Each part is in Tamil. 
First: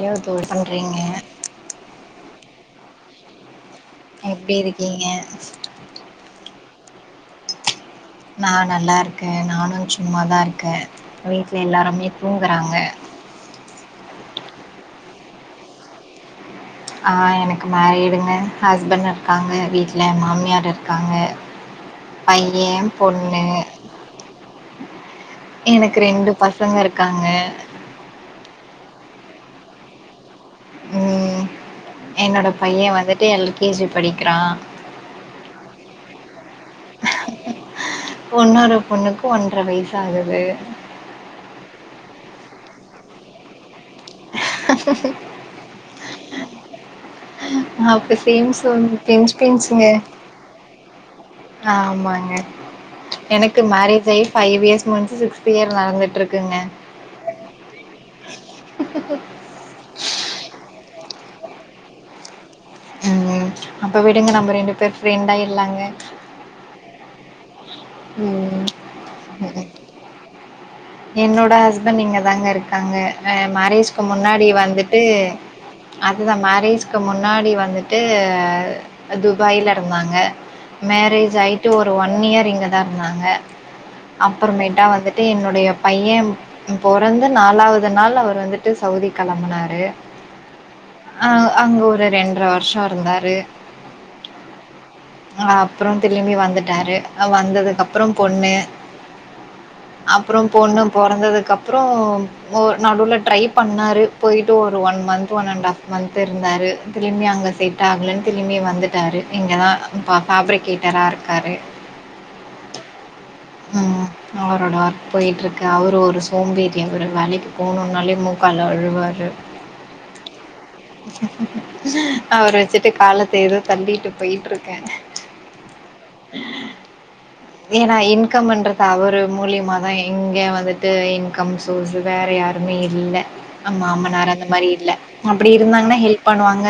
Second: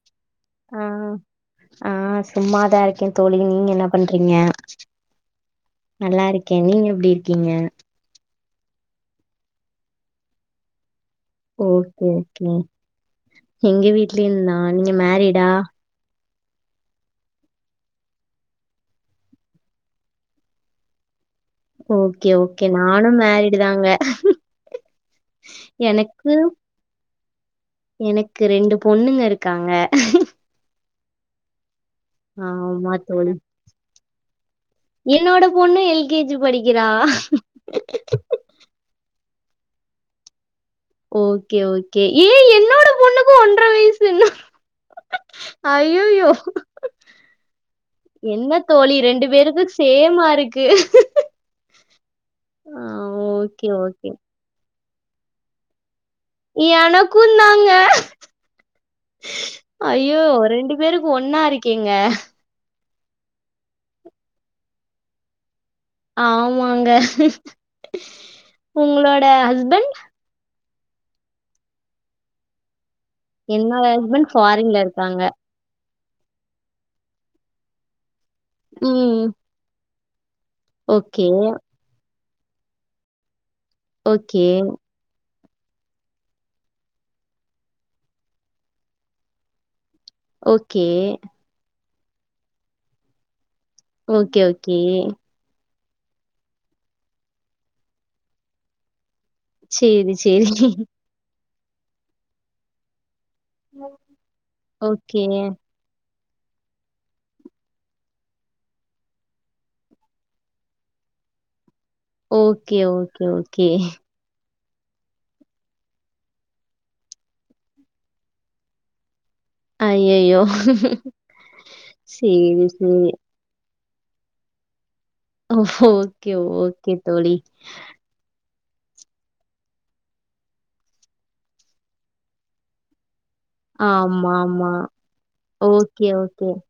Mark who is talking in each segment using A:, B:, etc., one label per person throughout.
A: ஹலோ தோழி
B: அ
A: பண்றீங்க
B: அ சும்மாதா இருக்கே தோழி நீங்க என்ன பண்றீங்க
A: எப்டி இருக்கீங்க
B: நல்லா இருக்கே நீங்க எப்டி இருக்கீங்க
A: நா நல்லா இருக்க நானு சும்மாதா இருக்க
B: ஓகே ஓகே எங்க வீட்லயும்தா நீங்க மேரிடா
A: அ எனக்கு மேரீடுங்க ஹஸ்பண்ட் இருக்காங்க வீட்ல மாமியார் இருக்காங்க
B: ஓகே
A: பைய
B: ஓகே நானு
A: பொண்ணு
B: மேரிடு தாங்க
A: எனக்கு ரெண்டு பசங்க இருக்காங்க
B: எனக்கு ரெண்டு பொண்ணுங்க இருக்காங்க
A: ம் என்னோட பைய
B: ஆமா
A: வந்துட்டு
B: தோழி
A: எல் கே ஜி படிக்கிறா
B: என்னோட பொண்ணு எல் கே ஜி படிக்கிறா
A: உன்னொரு பொண்ணுக்கு ஒன்றவைஸ் ஆகுது
B: ஓகே ஓகே எ என்னோட பொண்ணுக்கும் ஒன்றர வயசுன அய்யயோ
A: அப்ப சேம்
B: என்ன
A: சோம்
B: தோழி ரெண்டு
A: பின்ச்
B: பேருக்கு
A: பின்ச்ங்க
B: சேமா இருக்கு
A: ஆமாங்க
B: ஆ
A: எனக்கு
B: ஓகே
A: மேரேஜ்
B: ஓகே
A: ஆகி பைவ் இயர்ஸ் முடிஞ்சு சிக்ஸ் இயர்ஸ் நடந்துட்
B: எனக்கும் தாங்க அய்யோ ரெண்டு பேருக்கு ஒன்னா இருக்கேங்க
A: உம் அப்ப விடுங்க நம்ம ரெண்டு பேரும் பிரண்டாய்
B: ஆமாங்க
A: ம்
B: உங்களோட ஹஸ்பண்ட்
A: என்னோட ஹஸ்பண்ட் இங்க தாங்க இருக்காங்க அ
B: என்னோட
A: மேரேஜ்க்கு
B: ஹஸ்பண்ட்
A: முன்னாடி
B: ஃபாரின்ல
A: வந்துட்டு
B: இருக்காங்க.
A: அதுத மேரேஜ்க்கு முன்னாடி வந்துட்டு
B: ம்.
A: துபாயில இருந்தாங்க
B: ஓகே,
A: மேரேஜ் ஆயிட்டு ஒரு ஒன் இயர் இங்கதா இருந்தாங்க
B: ஓகே,
A: அப்புறமேட்டா வந்துட்டு என்னுடைய பையன் பொறந்து நாலாவது நாள் அவர் வந்துட்டு சவுதி கிளம்புனாரு
B: ஓகே,
A: அ அங்க ஒரு ரெண்டர வருஷம் இருந்தாரு
B: ஓகே ஓகே
A: அ அப்புறம் திரும்பி வந்துட்டாரு வந்ததுக்கு அப்புறம் பொண்ணு
B: சரி,
A: அப்புறம்
B: சரி.
A: பொண்ணு பொறந்ததுக்கு அப் புறம் ஒரு நடுவிலல ட்ரை பண்ணாரு போயி்டட்டு ஒரு one
B: okay,
A: month one and half month இருந்தாரு திரும்பிய அங்க செட் ஆகலன்னு திரும்பிய வந்துட்டாரூ இங்கதான் பாப்ரிக்கேட்டர் இருக்காரு
B: ஓகே ஓகே ஓகே
A: ம். அவரோட ஒர்க் போயட்டுருக்கு அவர் ஒரு சோம்பேறி அவர் வேலைக்கு போவணுன்னாலே மூக்கால்ல அழுவார்
B: ஐயய்யோ!
A: அவர
B: சரி,
A: வச்சுட்டு
B: சரி.
A: காலத்த தேடு தள்ளிட்டு போயிட்டு இருக்கே
B: ஓகே ஓகே தோழி
A: இ்கம் பண்ணறது அவர் முழியுமா தா இங்க வந்துட்டு இன்கம் சோர்ஸ வேற யாருமே இல்ல ஆமா மாமனாரு அந்த மாதிரி
B: ஆமாமா.
A: இல்ல அப்படி இருந்தாங்கன்னா
B: ஓகே,
A: ஹெல்ப்
B: ஓகே.
A: பண்ணுவாங்க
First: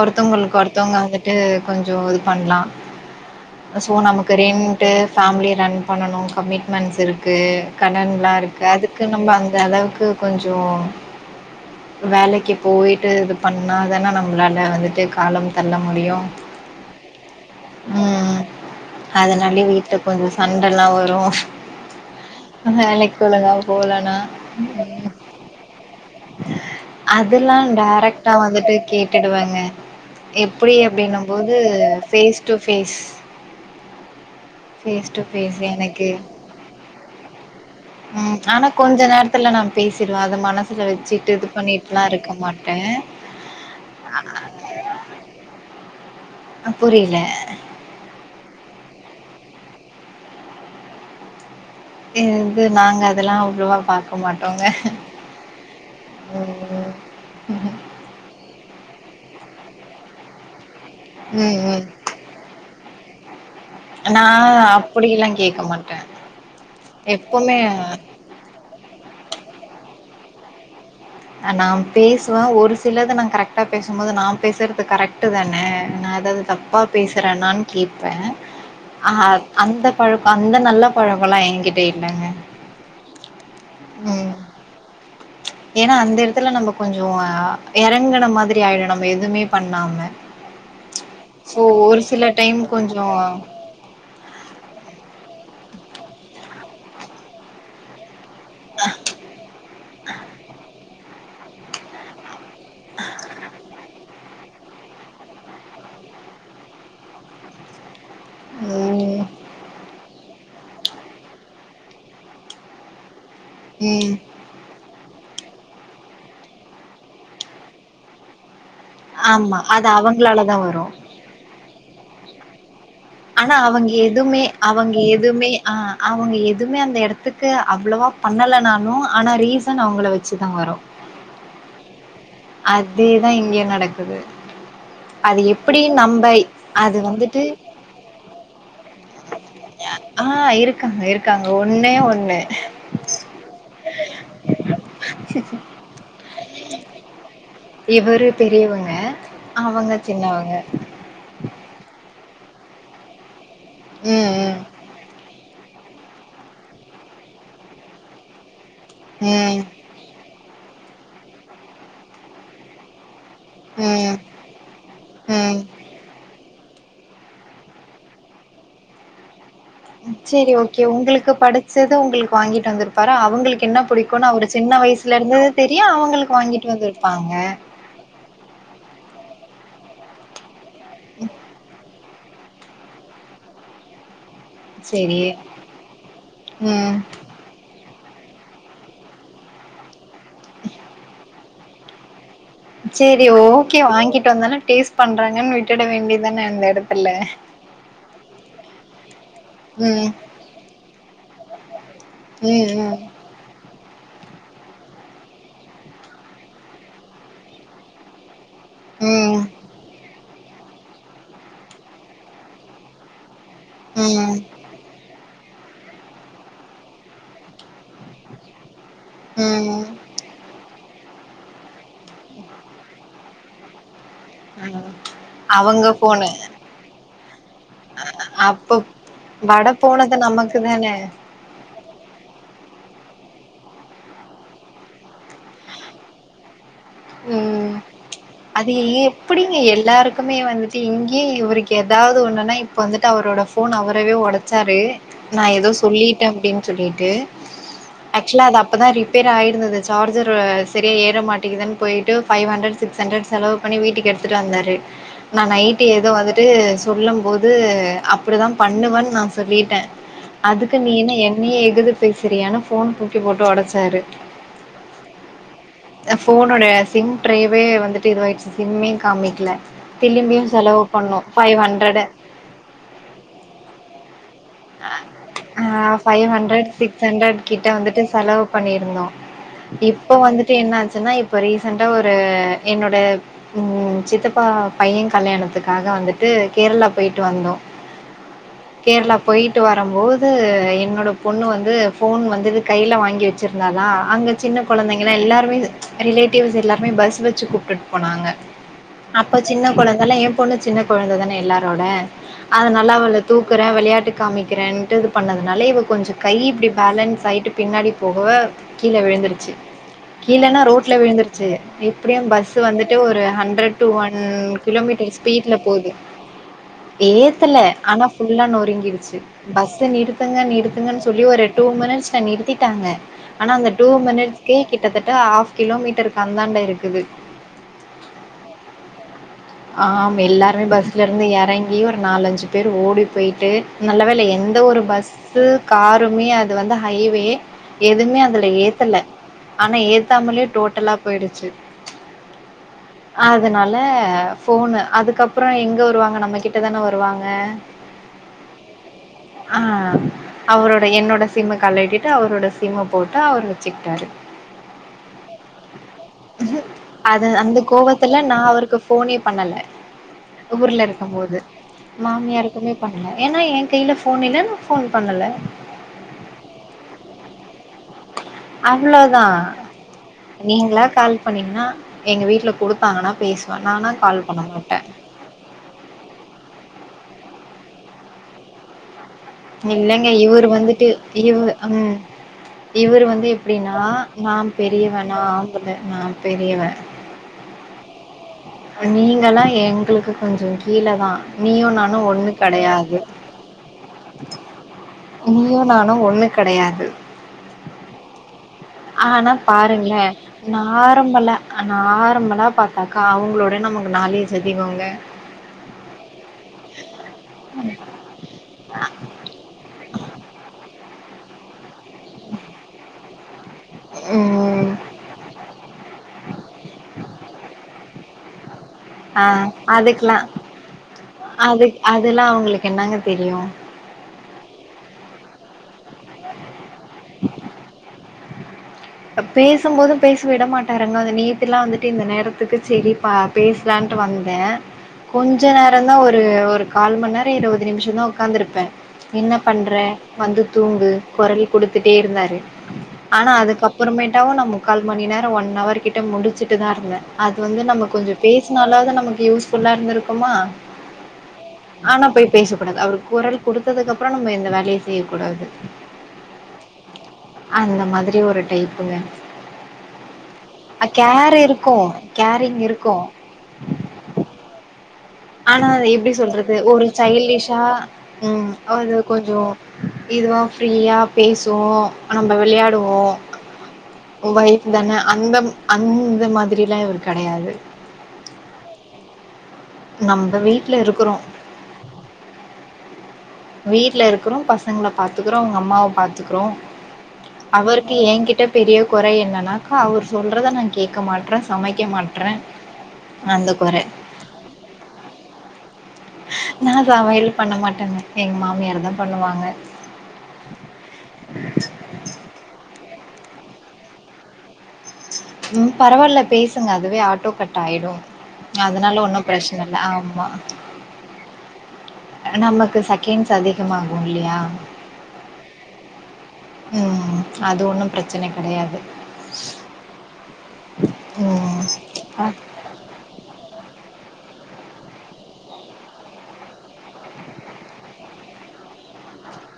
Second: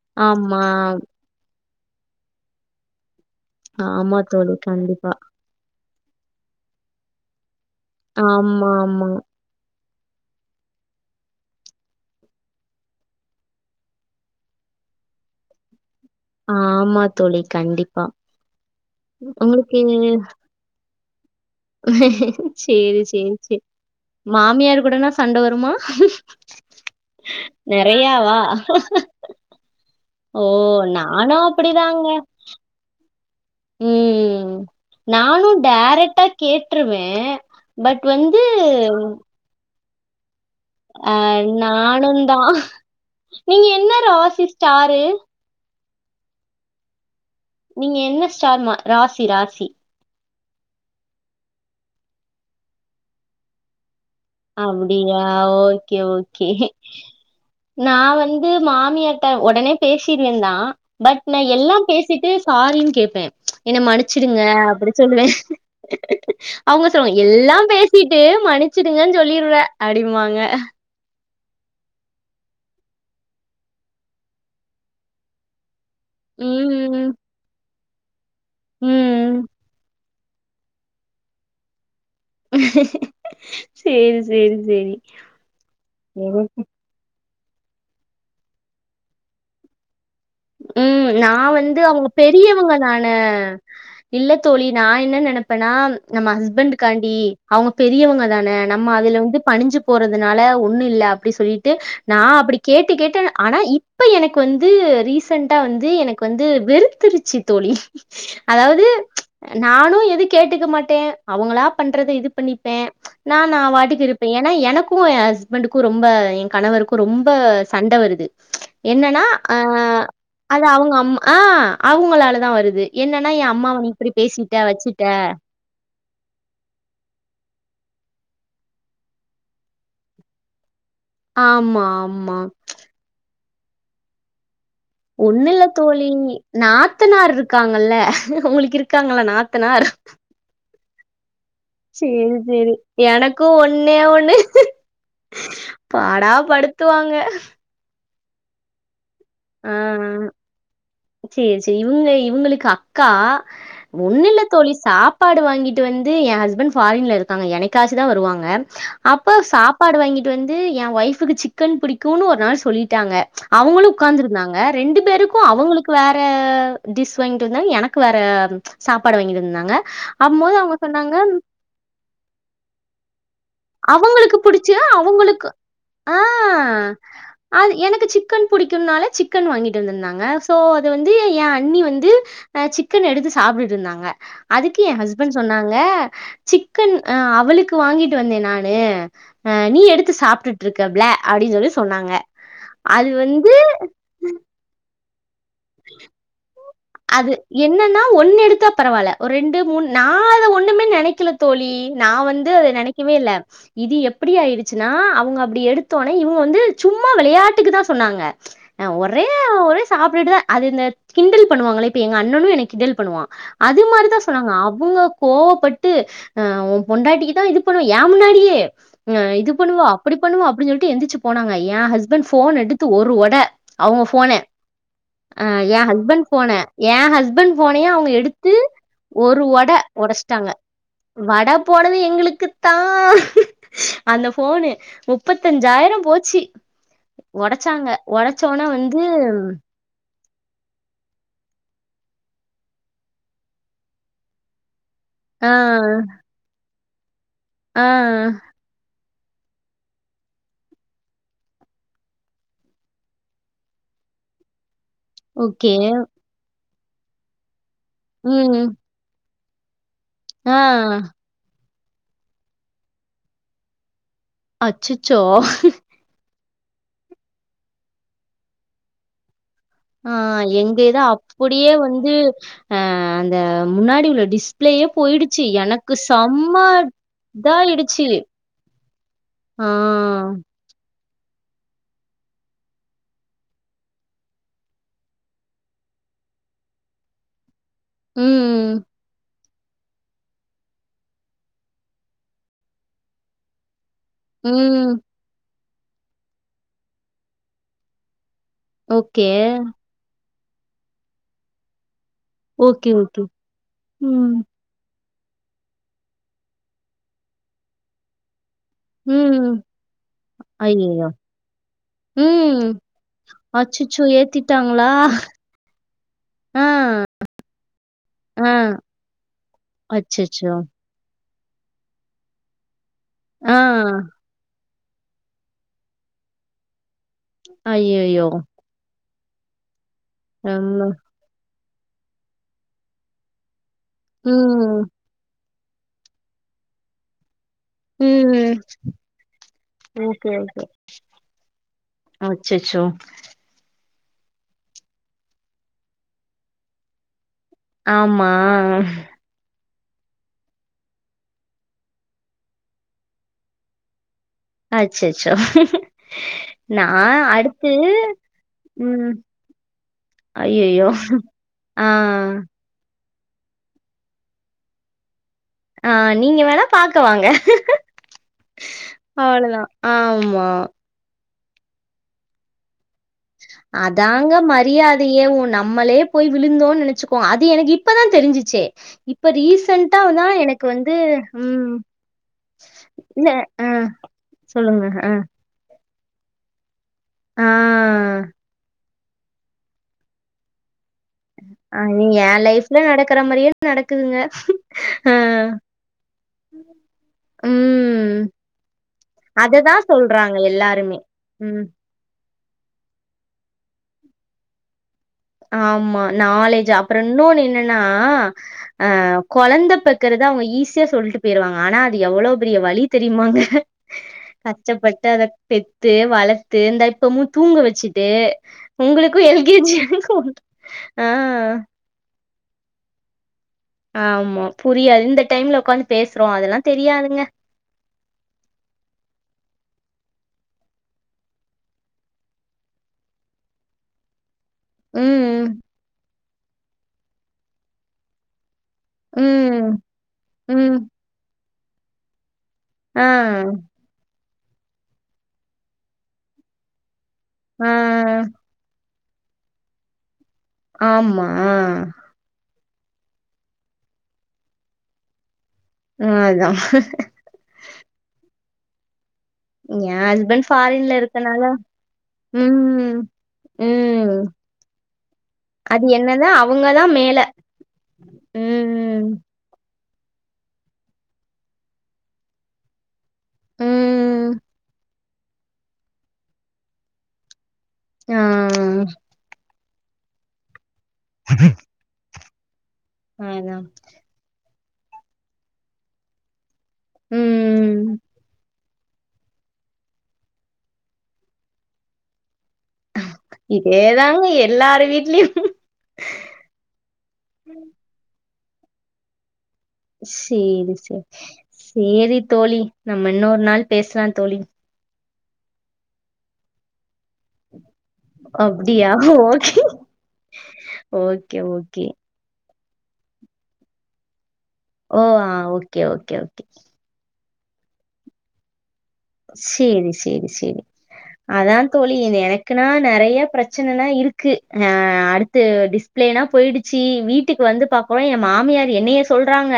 A: ஒருத்தவங்களுக்கு
B: ஆமா,
A: ஒருத்தவங்க வந்துட்டு கொஞ்சம் இது பண்ணலா ஸோ
B: ஆமா
A: நமக்கு
B: தோழி.
A: ரெண்ட்
B: கண்டிப்பா.
A: ஃபேமிலி ரன் பண்ணனும் கமிட்மெண்ட்ஸ் இருக்கு கடன்லா இருக்கு அதுக்கு
B: ஆமாமா.
A: நம்ம அந்த அளவுக்கு கொஞ்ச வேலைக்கு போயிட்டு இது பண்ணாதானே நம்மளால வந்துட்டு காலம் தள்ள முடியும்
B: ஆமா தோழி. கண்டிப்பா.
A: உம் அதனால
B: உங்களுக்கு
A: வீட்டு கொஞ்சம் சண்டல்லா வரும்
B: சேரி
A: வேலைக்கு
B: சேரி
A: ஒழுங்கா
B: சேரி
A: போலனா
B: மாமியார்
A: ம்
B: கூடனா சண்ட வருமா
A: அததுல்லா டடைரக்ட்டா
B: நெறையாவா?
A: வந்துட்டு கேட்டுடுவங்க
B: ஓ!
A: எப்படி அப்பிடனும்
B: நானும்
A: போது face to face
B: um
A: face
B: நானும் டேரக்டா கேட்டுருவே
A: உம் ஆனா கொஞ்ச நேரத்துல நா பேசிருவ அது மனசுல
B: அ
A: வச்சிட்டு இது பண்ணிட்டெல்லா
B: நானும்
A: இருக்க
B: தான்.
A: மாட்டே
B: நீங்க என்ன ராசி ஸ்டாரு
A: அ புரியல
B: நீங்க என்ன ஸ்டார்மா ராசி ராசி
A: இது நாங்க அதெல்லா அவ்வளவா பாக்க மாட்டோங்க
B: அப்படியா ஓகே ஓகே
A: ம்
B: நா வந்து மா மியார்ட உடனே பேசிருவே தா பட் நா
A: ம் ம்
B: எல்லாம் பேசிட்டு சாரின்னு கேட்பே என்ன
A: நா
B: மன்னச்சிடுங்க அப்படி சொல்லுவே
A: அப்டிலா கேக்க மாட்டே
B: அவங்க சொல்ல
A: எப்பவுமே
B: எல்லாம் பேசிட்டு மன்னச்ச ங்க சொல்லிற அப்டிமாங்க
A: ஆ நா பேசுவ ஒரு சிலது நா கரெக்டா பேசும் போது நா பேசுறது கரெக்டு தான நா ஏதாவது தப்பா
B: ம்
A: பேசுறேனானு கேட்பே ஆ
B: ம்
A: அந்த பழக்கொ அந்த நல்ல பழக்கொல்லா எங்கிட்ட
B: சேரி சேரி சேரி
A: ஏனா அந்த எடத்துல நம்ம கொஞ்சொ எறங்குன மாதிரி ஆயிடு நம்ம எதுவுமே பண்ணாம
B: ம் ம் நா
A: ஸோ,
B: வந்து
A: ஒரு
B: அவங்க
A: சில டைம்
B: பெரியவங்க தான
A: கொஞ்சம்
B: இல்ல தோழி நா என்ன நெனப் ப்பனா நம்ம ஹஸ்பண்ட்க்காண்டி அவங்க பெரியவங்கதா ன நம்ம அதுல வந்து பணி்ஞ்சு போறதுனால ஒன்னு இல்ல அப்டி சொல்லிட்டு நா அப்டி கேட்டு கேட்டு ஆனா இப்ப எனக்கு வந்து ரீச ரீசன்ட்டா வந்து எனக்கு வந்து வெறுத்திருச்சி தோழி. அதாவது
A: ம்,
B: நானு எது கேட் டுக்க மாட்டே அவங்களா பண்றத இது பண்ணிப்பே நா நா வாட்டுக்கு
A: ம்.
B: இருப்பே ஏன்னா எனக்கு என் ஹஸ் பெண்ட்க்கு ரொம்ப என் கணவருக்கும் ரொம்ப சண்ட வருது என்னன்னா
A: ஆமா.
B: அ
A: அது அவங்களால தான்
B: அது
A: வரும்.
B: அவங்க அம் ஆ அவங்களாலதா வருது. என்னன்னா எ
A: ஆனா
B: அம்மாவ
A: அவங்க
B: நீ இப்டி
A: எதுவுமே
B: பேசிட்ட
A: அவங்க
B: வச்சுட்ட
A: எதுவுமே ஆ அவங்க எதுவுமே அந்த எடத்துக்கு அவ்ளவா பண்ணலனாலு ஆனா ரீசன் அவங்கள வச்சுதா வரு
B: ஆமா ஆம்
A: அதேதா இங்கெ நடக்குது. அது
B: ஒன்னு இல்ல
A: எப்டி
B: தோழி
A: நம்ப அது
B: நாத்தனார்
A: வந்துட்டு
B: இருக்காங்கல்ல உங்களுக்கு இருக்காங்களா நா த்தனார்
A: ஆ இருக்காங்க இருக்காங்க ஒன்னே
B: சேரி
A: ஒண்ணு
B: சேரி எனக்கும் ஒன்னே ஒன்னு பாடா படுத்துவாங்க
A: இவரு பெரியவங்க
B: ஆ
A: அவங்க சின்னவங்க
B: உங்களுக்கு அக்கா ஒன்னில்ல
A: ம்
B: தோழி சாப்பாடு வாங்கிட் டு வந்து என் ஹஸ்பண்ட் பாரின்ல இருக்காங்க என்னைக்காச்சுதா வருவாங்க அப்ப
A: ம்
B: சாப்பாடு வாங்கிட்டு வந்து எ ஒய்ஃபுக்கு சிக்கன் புடிக்குனு ஒரு நாள் சொல்லிட்டாங்க அவங்களு
A: ம் ம்
B: உக்கார்ந்து இருந்தாங்க ரெண்டு பேருக்கு
A: ம்
B: அவங்களுக்கு வேற டிஷ் வாங்கிட்டு வந்தாங் எனக்கு வேற சாப்பாடு வாங்கிட்டு வந்திருந்தாங்
A: செரி ஓகே உங்களுக்கு படச்சதும் உங்களுக்கு வாங்கிட்டு வந்திருப்பாரா அ அவங்களுக்கு என்ன புடிக்குன்னு
B: அவங்களுக்கு
A: அவரு
B: புடிச்சு
A: சின்ன வயசுல இருந்தே
B: அவங்களுக்கு
A: தெரியு அவங்களுக்கு வாங்கிட்டு
B: ஆ
A: வந்திருப்பாங்க.
B: அது எனக்கு சிக்கன் புடிக்குன்னாலே சிக்கன் வாங்கி றுந்துந்தாங்க சோ அத வந்து எ எ அண்ணி வந்து அ சிக்கன எடுத்து சாப்டுட்டு இருந்தாங்க. அதுக்கு எ
A: சேரி
B: ஹஸ்பண்ட் சொன்னாங்க சிக்கன்
A: ம்
B: அ அவளுக்கு வாங்கிட் டு வந்தே நானு அ நீ எடுத்து சாப்டுட்டுருக்க புள்ள அப்டின் சொல்லி சொன்னாங்க அது
A: செரி
B: வந்து
A: ஓகே வாங்கிட்டு வந்தானா டேஸ்ட் பண்றாங்கன்னு விட்டுட வேண்டியதுதான அந்த எடத்
B: அது என்னன்னா ஒன்னு எடுத்தா பரவால்ல ஒரு ரெண்டு மூணு நா
A: ம்
B: அத ஒன்னுமே நெனைக்கல தோழி நா வந்து அத
A: ம்
B: நெனைக்கவே இல்ல. இது எப்படி ஆயிடுச்சுன்னா அவங்க அப்டி எடுத்தோனே இவங்க வந்து சும்மா விளையாட்டுக்குதா சொன்னாங்க அ ஒரே
A: ம் ம்
B: அ ஒரே சாப்ட்டுட்தா அது இந்த கிண்டல் பண்ணுவாங்கள இப்ப எங்க அண்ணனு என்னய கிண்டல் பண்ணுவா அது மாரிதா
A: ம்
B: சொன்னாங்க அவங்க கோவப்பட்டு அ ஒ பொண்டாட்டிக்குதா இது பண்ணுவ எ முன்னாடியே இது
A: ம்
B: பண்ணுவா அப்டி பண்ணுவா அப்டின்னு சொல்ட் டு எந்திச்சு போனாங்க எ ஹஸ்பண்ட் ஃபோன் எடுத்து ஒரு ஒட அவங்க ஃபோ ஃபோன
A: ம்
B: அ எ
A: அவங்க
B: ஹஸ்பண்ட்
A: போனு
B: ஃபோன எ ஹஸ்பண்ட் ஃபோனையே அவங்க எடுத்து
A: அப்ப
B: ஒரு
A: வட
B: ஒட
A: போனது
B: ஒடச்சுட்டாங்க.
A: நமக்கு தான
B: வட போனது எங்களுக்குத்தா அந்த ஃபோனு முப்பத்தஞ்சாயிரம் போச்சு
A: ம்
B: ஒடச்சாங்க ஒடச்சோன வந்து
A: எவ்ருக்குமே வந்துட்டு இங்கே இவருக்கு எதாவது ஒன்னுன்னா இப்போ வந்துட்டு அவரோட ஃபோன் அவரவே ஒடச்சாரு நா
B: ஆ
A: எதோ சொல்லிட்டே அப்டின்னு சொல்லிட்டு
B: ஆ
A: ஆக்சுவலா அது அப்பதா ரிப் பேர் ஆயிருந்தது சார்ஜர் வே சரியா ஏற மாட்டேங்குதுன்னு போயிட்டு ஃபைவ் ஹண்ட்ராட் சிக்ச் ஹண்டரட் செலவு பண்ணி வீட்டுக்கு எடுத்தூட்டு வந்தாறு நா நைட்
B: ஓகே
A: ஏதோ வந்துட்டு சொல்லும் போது அப்படிதா
B: ம்.
A: பண்ணுவ நா சொல்லிட்ட
B: ஆ.
A: அதுக்கு நீ என்னையே எகுது பேசுரியனு போன் தூக்கி போட்டு உடச்சாரு
B: அச்சச்சோ
A: என்னோடைய சிம் டிரைவ் வந்துட்டு இதுவாகிடுச்சு சிம்மே காமிக்கல
B: ஆ
A: திரும்பியு செலவு
B: எங்கதா
A: பண்ணோ ஃபைவ்
B: அப்படியே
A: ஹண்ட்ரடு
B: வந்து அ அந்த முன்னாடி உள்ள டிஸ்
A: ஆ பைவ் ஹண்ட்ரட் சிக்ஸ் ஹண்ட்ரட் கிட்ட வந்துட்டு
B: இதாயிடுச்சு.
A: செலவு பண்ணியிருந்தோ
B: ஆ.
A: இப்போ வந்துட்டு என்னாச்சு நா இப்போ ரீசண்டா ஒரு என்னோட உ சித்தப்பா பையன் கல்யாணத்துக்காக வந்துட்டு கேரளா போயிட்டு வந்தோ
B: ம்
A: கேரளா போயிட்டு வரும்போது என்னோட பொண்ணு வந்து ஃபோன் வந்துதூ கையில வாங்கி வச்சுருந்தனா அங்க சின்ன
B: ம்.
A: குழந்தைங்கலா எல்லாருமே ரிலேட்டிவ்ஸ் எல்லாருமே பஸ் வச்சு கூப்பிட்டுட்டு போனாங்க
B: ஓகே.
A: அப்ப சின்ன குழந்த எல்லாம் என் பொண்ணு சின்ன குழந்த தானே எல்லாரோட அது
B: ஓகே,
A: நல்லா அவள
B: ஓகே.
A: தூக்குற விளையாட்டு
B: ம்.
A: காமிக்ரன்ட்டு பண்ணதுனால இவ கொஞ்சம் கை இப்படி பேலன்ஸ் ஆகிட்டு பின்னாடி போக கீழ
B: ம்.
A: விழுந்துருச்சு கீழனா ரோட்ல
B: ஐயயோ!
A: விழுந்துருச்சு இப்படியும் பஸ்
B: ம்.
A: வந்துட்டு ஒரு ஹண்டரட் டூ
B: அச்சச்சோ!
A: ஹண்ட்ராட்
B: ஏத்திட்டாங்களா?
A: கிலோமீட்டர் ஸ்பீட்ல போது
B: ஆ.
A: ஏத்துல ஆனா ஃபுல்லா
B: ஆ.
A: நொறுங்கிடுச்சு பஸ் நிறுத்துங்க
B: அச்சச்சோ!
A: நிறுத்துங்கன்னு சொல்லி ஒரு டூ மினிட்ஸ் ல நிறுத்திட்டாங்க ஆனா
B: ஆ.
A: அந்த டூ மினிட்ஸ்கே கிட்டத்தட்ட ஹாஃப் கிலோமீட்டருக்கு அந்தாண்ட இருக்குது
B: அய்யயோ
A: ஆம் எல்லாருமே பஸ்லருந்து இறங்கி ஒரு நாலஞ்சு பேர் ஓடி போயி்ட்டு நல்ல வேல எந்த ஒரு
B: ம்.
A: பஸ்ஸு காருமே அது வந்து ஹைவே எதுவுமே அதுல
B: ம்.
A: ஏத்தல ஆனா ஏத்தாமலயே டோட்டலா போயிடுச்சு
B: அச்சசோ
A: ல போனு அதுக்கப்புறம் எங்க வருவாங்க நம்ம கிட்ட தான வருவாங்க
B: ஆமா
A: ஆ அவரோட என்னோட சிம்ம கலடிட்டு அவரோட சிம்ம போட்டு அவர் வச்சுக்கிட்டாரு
B: அச்சச்சோ நா
A: அது அந்த
B: அடுத்து
A: கோவத்துல நா அவருக்கு
B: உம்
A: ஃபோனே பண்ணல ஊர்ல இருக்கு போது
B: ஆ,
A: மாமியாருக்குமே பண் ல ஏன்னா என் கையில போன் இல்லன் போன் பண்ணல
B: ஆ நீங்க வேணா பாக்க வாங்க
A: அவ்ளோதா
B: அவ்வளதான். ஆமா.
A: நீங்களா கால் பண்ணீங்கன்னா எங்க வீட்ல கொடுத்தாங்கன்னா
B: அதாங்க மரியாதையே உ நம்மளே போய் விழுந்தோ நினைச்சுக் கோ அது எனக்கு இப்பதா தெரிஞ்சிச்சு இப்ப
A: இல்லைங்க
B: ரீசன்ட்டாதா
A: இவரு
B: எனக்கு வந்து உம்
A: இவர்ரு வந்து எப்படின்னா நா
B: சொல்லுங்க.
A: பெரியவன்
B: ஆ,
A: நா ஆம்பல நா பெரியவ
B: ஆ
A: நீங்கல்லா எங்களுக்கு கொஞ்சோ கீழ தா நீயு
B: ஆ
A: நானு
B: நீங்க
A: ஒண்ணு
B: என் லைஃப்ல
A: கிடையாது
B: நடக்கிற மாரியே நடக்குதுங்க. ஆ,
A: நீயோ நானோ ஒண்ணு கிடையாது
B: ம்.
A: ஆனா
B: அததான்
A: பாருங்களே
B: சொல்றாங்க எல்லாருமே.
A: நாரம்பழ
B: ம்.
A: நார்மலா பாத்தாக்கா அவங்களோட நமக்கு நாலேஜ் அதிகோங்க
B: ஆமா நாலேஜ் அப்றோ இன்னொன்னு என்னன்னா ஆ குழந்த பெக்கிறத அவங்க ஈஸியா சொல்ட் டு போயிருவாங்க ஆனா அது எவ்ளோ பெரிய வழி தெரியுமாங்க
A: ம்.
B: கஷ்டப்பட்டு அத பெத்து வளர்த்து இந்த இப்பமும் தூங்க வச்சுட்டு உங்களுக்கும எல் கே ஜி
A: அ அது அதெல்லா அவங்களுக்கு என்னங்க தெரியு
B: ஆமா புரியாது இந்த டைம்ல ஒக்காந்து பேசுறோ அதெல்லா தெரியாதுங்க
A: அ பேசும்போது பேச விட மாட்டாருங்க நேத்துலா வந்துட்டு இந்த நேரத்துக்கு செரிப்பா பேசலான் ட்டு வந்தே கொஞ்ச
B: ம்,
A: நேரந்தா ஒரு ஒரு கால் மண் நேர இருவது நிம்ஷந்தா ஒக்காந்துருப்பே என்ன பண்ற
B: ம்,
A: வந்து
B: ம்.
A: தூங்கு கொரல் குடுத்துட்டே இருந்தாரு
B: ஆ
A: அப்பறமேட்டாவு நா முக்கால் மணி நேர ஒன் அவர் கிட்ட முடிச்சுட்டு தா இருந்தே அது வந்து
B: ஆ.
A: நம்ம கொஞ்சோ பேசுனாலாவ்து நமக்கு யூஸ் ஃபுல்லா இருந்துருக் குமா
B: ஆமா.
A: ஆனா போய் பேசக் கூடாது அவரு கொரல் குடுத்ததுக்கப்றோ நம்ம எந்த வேலையு செய்யக்கூடாது
B: அதான்.
A: அந்த மாதிரி ஒரு டைப்புங்க
B: எ ஹஸ்பண்ட்
A: அ
B: ஃபாரின்ல
A: கேர்
B: இருக்கனால
A: இருக்கு கேரிங் இருக்கு
B: ம் ம்
A: ஆனா அத
B: அது
A: எப்டி
B: என்னதா
A: சொல்றது
B: அவங்கதா
A: ஒரு
B: மேல
A: சைல்டிஷா ம் அது கொஞ்சோ இதுவா ஃப்ரீயா பேசுவோ நம்ப விளையாடுவோ
B: ம்
A: வைப் தான அந்தம் அந்த மாதிரிலா இவரு கெடையாது
B: ஆ
A: நம்ப வீட்ல இருக்குறோ
B: அதா
A: வீட்ல இருக்குறோ பசங்கள பாத்துக்குறோ அவுங்க அம்மாவ பாத்துக்குறோ அவருக்கு
B: ம்
A: ஏங்கிட்ட பெரிய கொற என்னன்னாக்கா அவரு சொல்றத நா கேக்க மாட்றே சமைக்க மாட்றே அந்த கொற
B: இதே தாங்க எல்லாரு வீட்லயு
A: நா சமையல் பண்ண மாட்டங்க எங்க மாமியார் தா பண்ணுவாங்க
B: சேரி சேரி சேரி தோழி நம் ம்ம இன்னொரு நாள் பேசலா தோழி
A: ம் பரவால்ல பேசுங்க அதுவே ஆட்டோ கட் டாய்டு ஏ
B: அப்டியா
A: அதுனால ஒன்னு
B: ஓகே
A: பிரச்சன இல்ல ஆமா
B: ஓகே ஓகே
A: நமக்கு சகெண்ட்ஸ் அதிகமாகு இல்லையா
B: ஓ ஆ ஓகே ஓகே ஓகே
A: ம் அது ஒன்னு பிரச்சனை கெடையாது
B: சேரி சேரி சேரி அதா
A: ம்
B: தோழி இது
A: அ
B: எனக்குனா நெறைய பிரச் ச்சனலா இருக்கு அ அடுத்து டிஸ்ப்ளேனா போயிடுச்சு வீட்டுக்கு வந்து பாக்குறோ எ மாமி ஏ அது என்னைய சொல்றாங்க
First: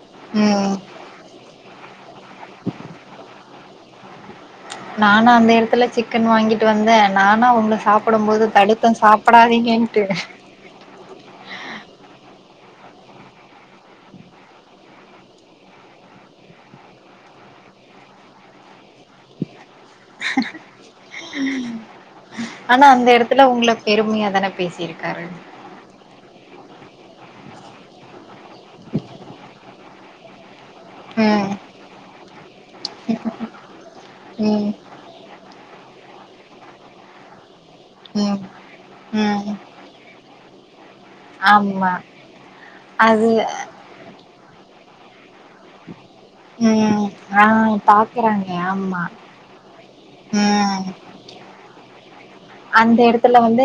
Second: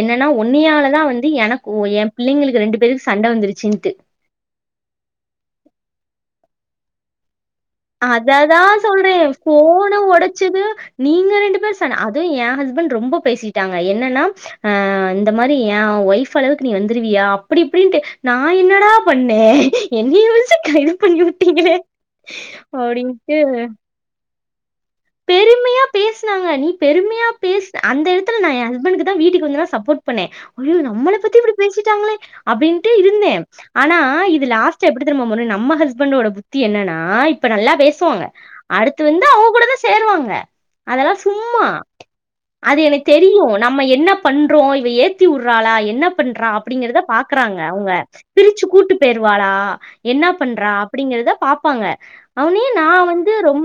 B: என்னன்னா
A: ம்
B: ஓன்னையாலதா வந்து எனக்கு எ பிள்ளைங்களுக்கு ரெண்டு பேருக்கு சண்ட வந்துருச்சுன்ட்டு
A: நானு அந்த எடத்துல சிக்கன் வாங்கிட்டு வந்தே நா
B: அத தா சொல்றே ஃபோன
A: சாப்பிடாதீங்கன்ட்டு
B: ஒடச்சது நீங்க ரெண்டு பேருசன அது எ ஹஸ்பண்ட் ரொம்ப பேசிட்டாங்க என்னன்னா அ இந்த மாரி எ ஒய்ஃப் அளவுக்கு நீ வந்துருவியா அப்டிப்டின் ட்ரு நா என்னடா பண்ணே என்னைய வச்சு கைது பண்ணி விட்டீங்களே
A: ஆனா அந்த எடத்துல உங்ள பெருமைய தானே பேசிருக்
B: பெருமையா பேசுனாங்க நீ பெருமையா பேசுன அந்த எடத் ல நா எ ஹஸ்பண்ட்க்கு தா வீட்டுக்கு வந்து நா சப்போர்ட் பண்ணே ஐயோ நம்மள பத்தி இப்டி
A: ம்
B: பேசிட்டாங்களே அப்டின்ட்டு இருந்தே ஆனா இது
A: ம்
B: லாஸ்ட்டா எப்டி தெரியுமா வரு நம்ம ஹஸ் பண்டோட புத்தி என்னன்னா இப்ப நல்லா பேசுவாங்க
A: ம்
B: அடுத்து வந்து அவ்ங்க
A: ம்
B: கூடதா அதெல்லா சும்மா
A: ஆமா
B: அது எனக்கு தெரியு நம்ம என்ன பண்றோ இவ ஏத் திவுட்றாளா என்ன பண்றா அப்டிங்கிறத
A: ம் ஆ
B: பாக்குறாங்க அவுங்க
A: பாக்குறாங்க
B: பிரிச்சு கூட்டு
A: ஆமா
B: போய்ருவாளா என் ன்னா பண்றா
A: ம்
B: அப்டிங்கிறத பாப்பாங்க அவ்னே நா
A: அந்த
B: வந்து
A: எடத்துல
B: ரொம்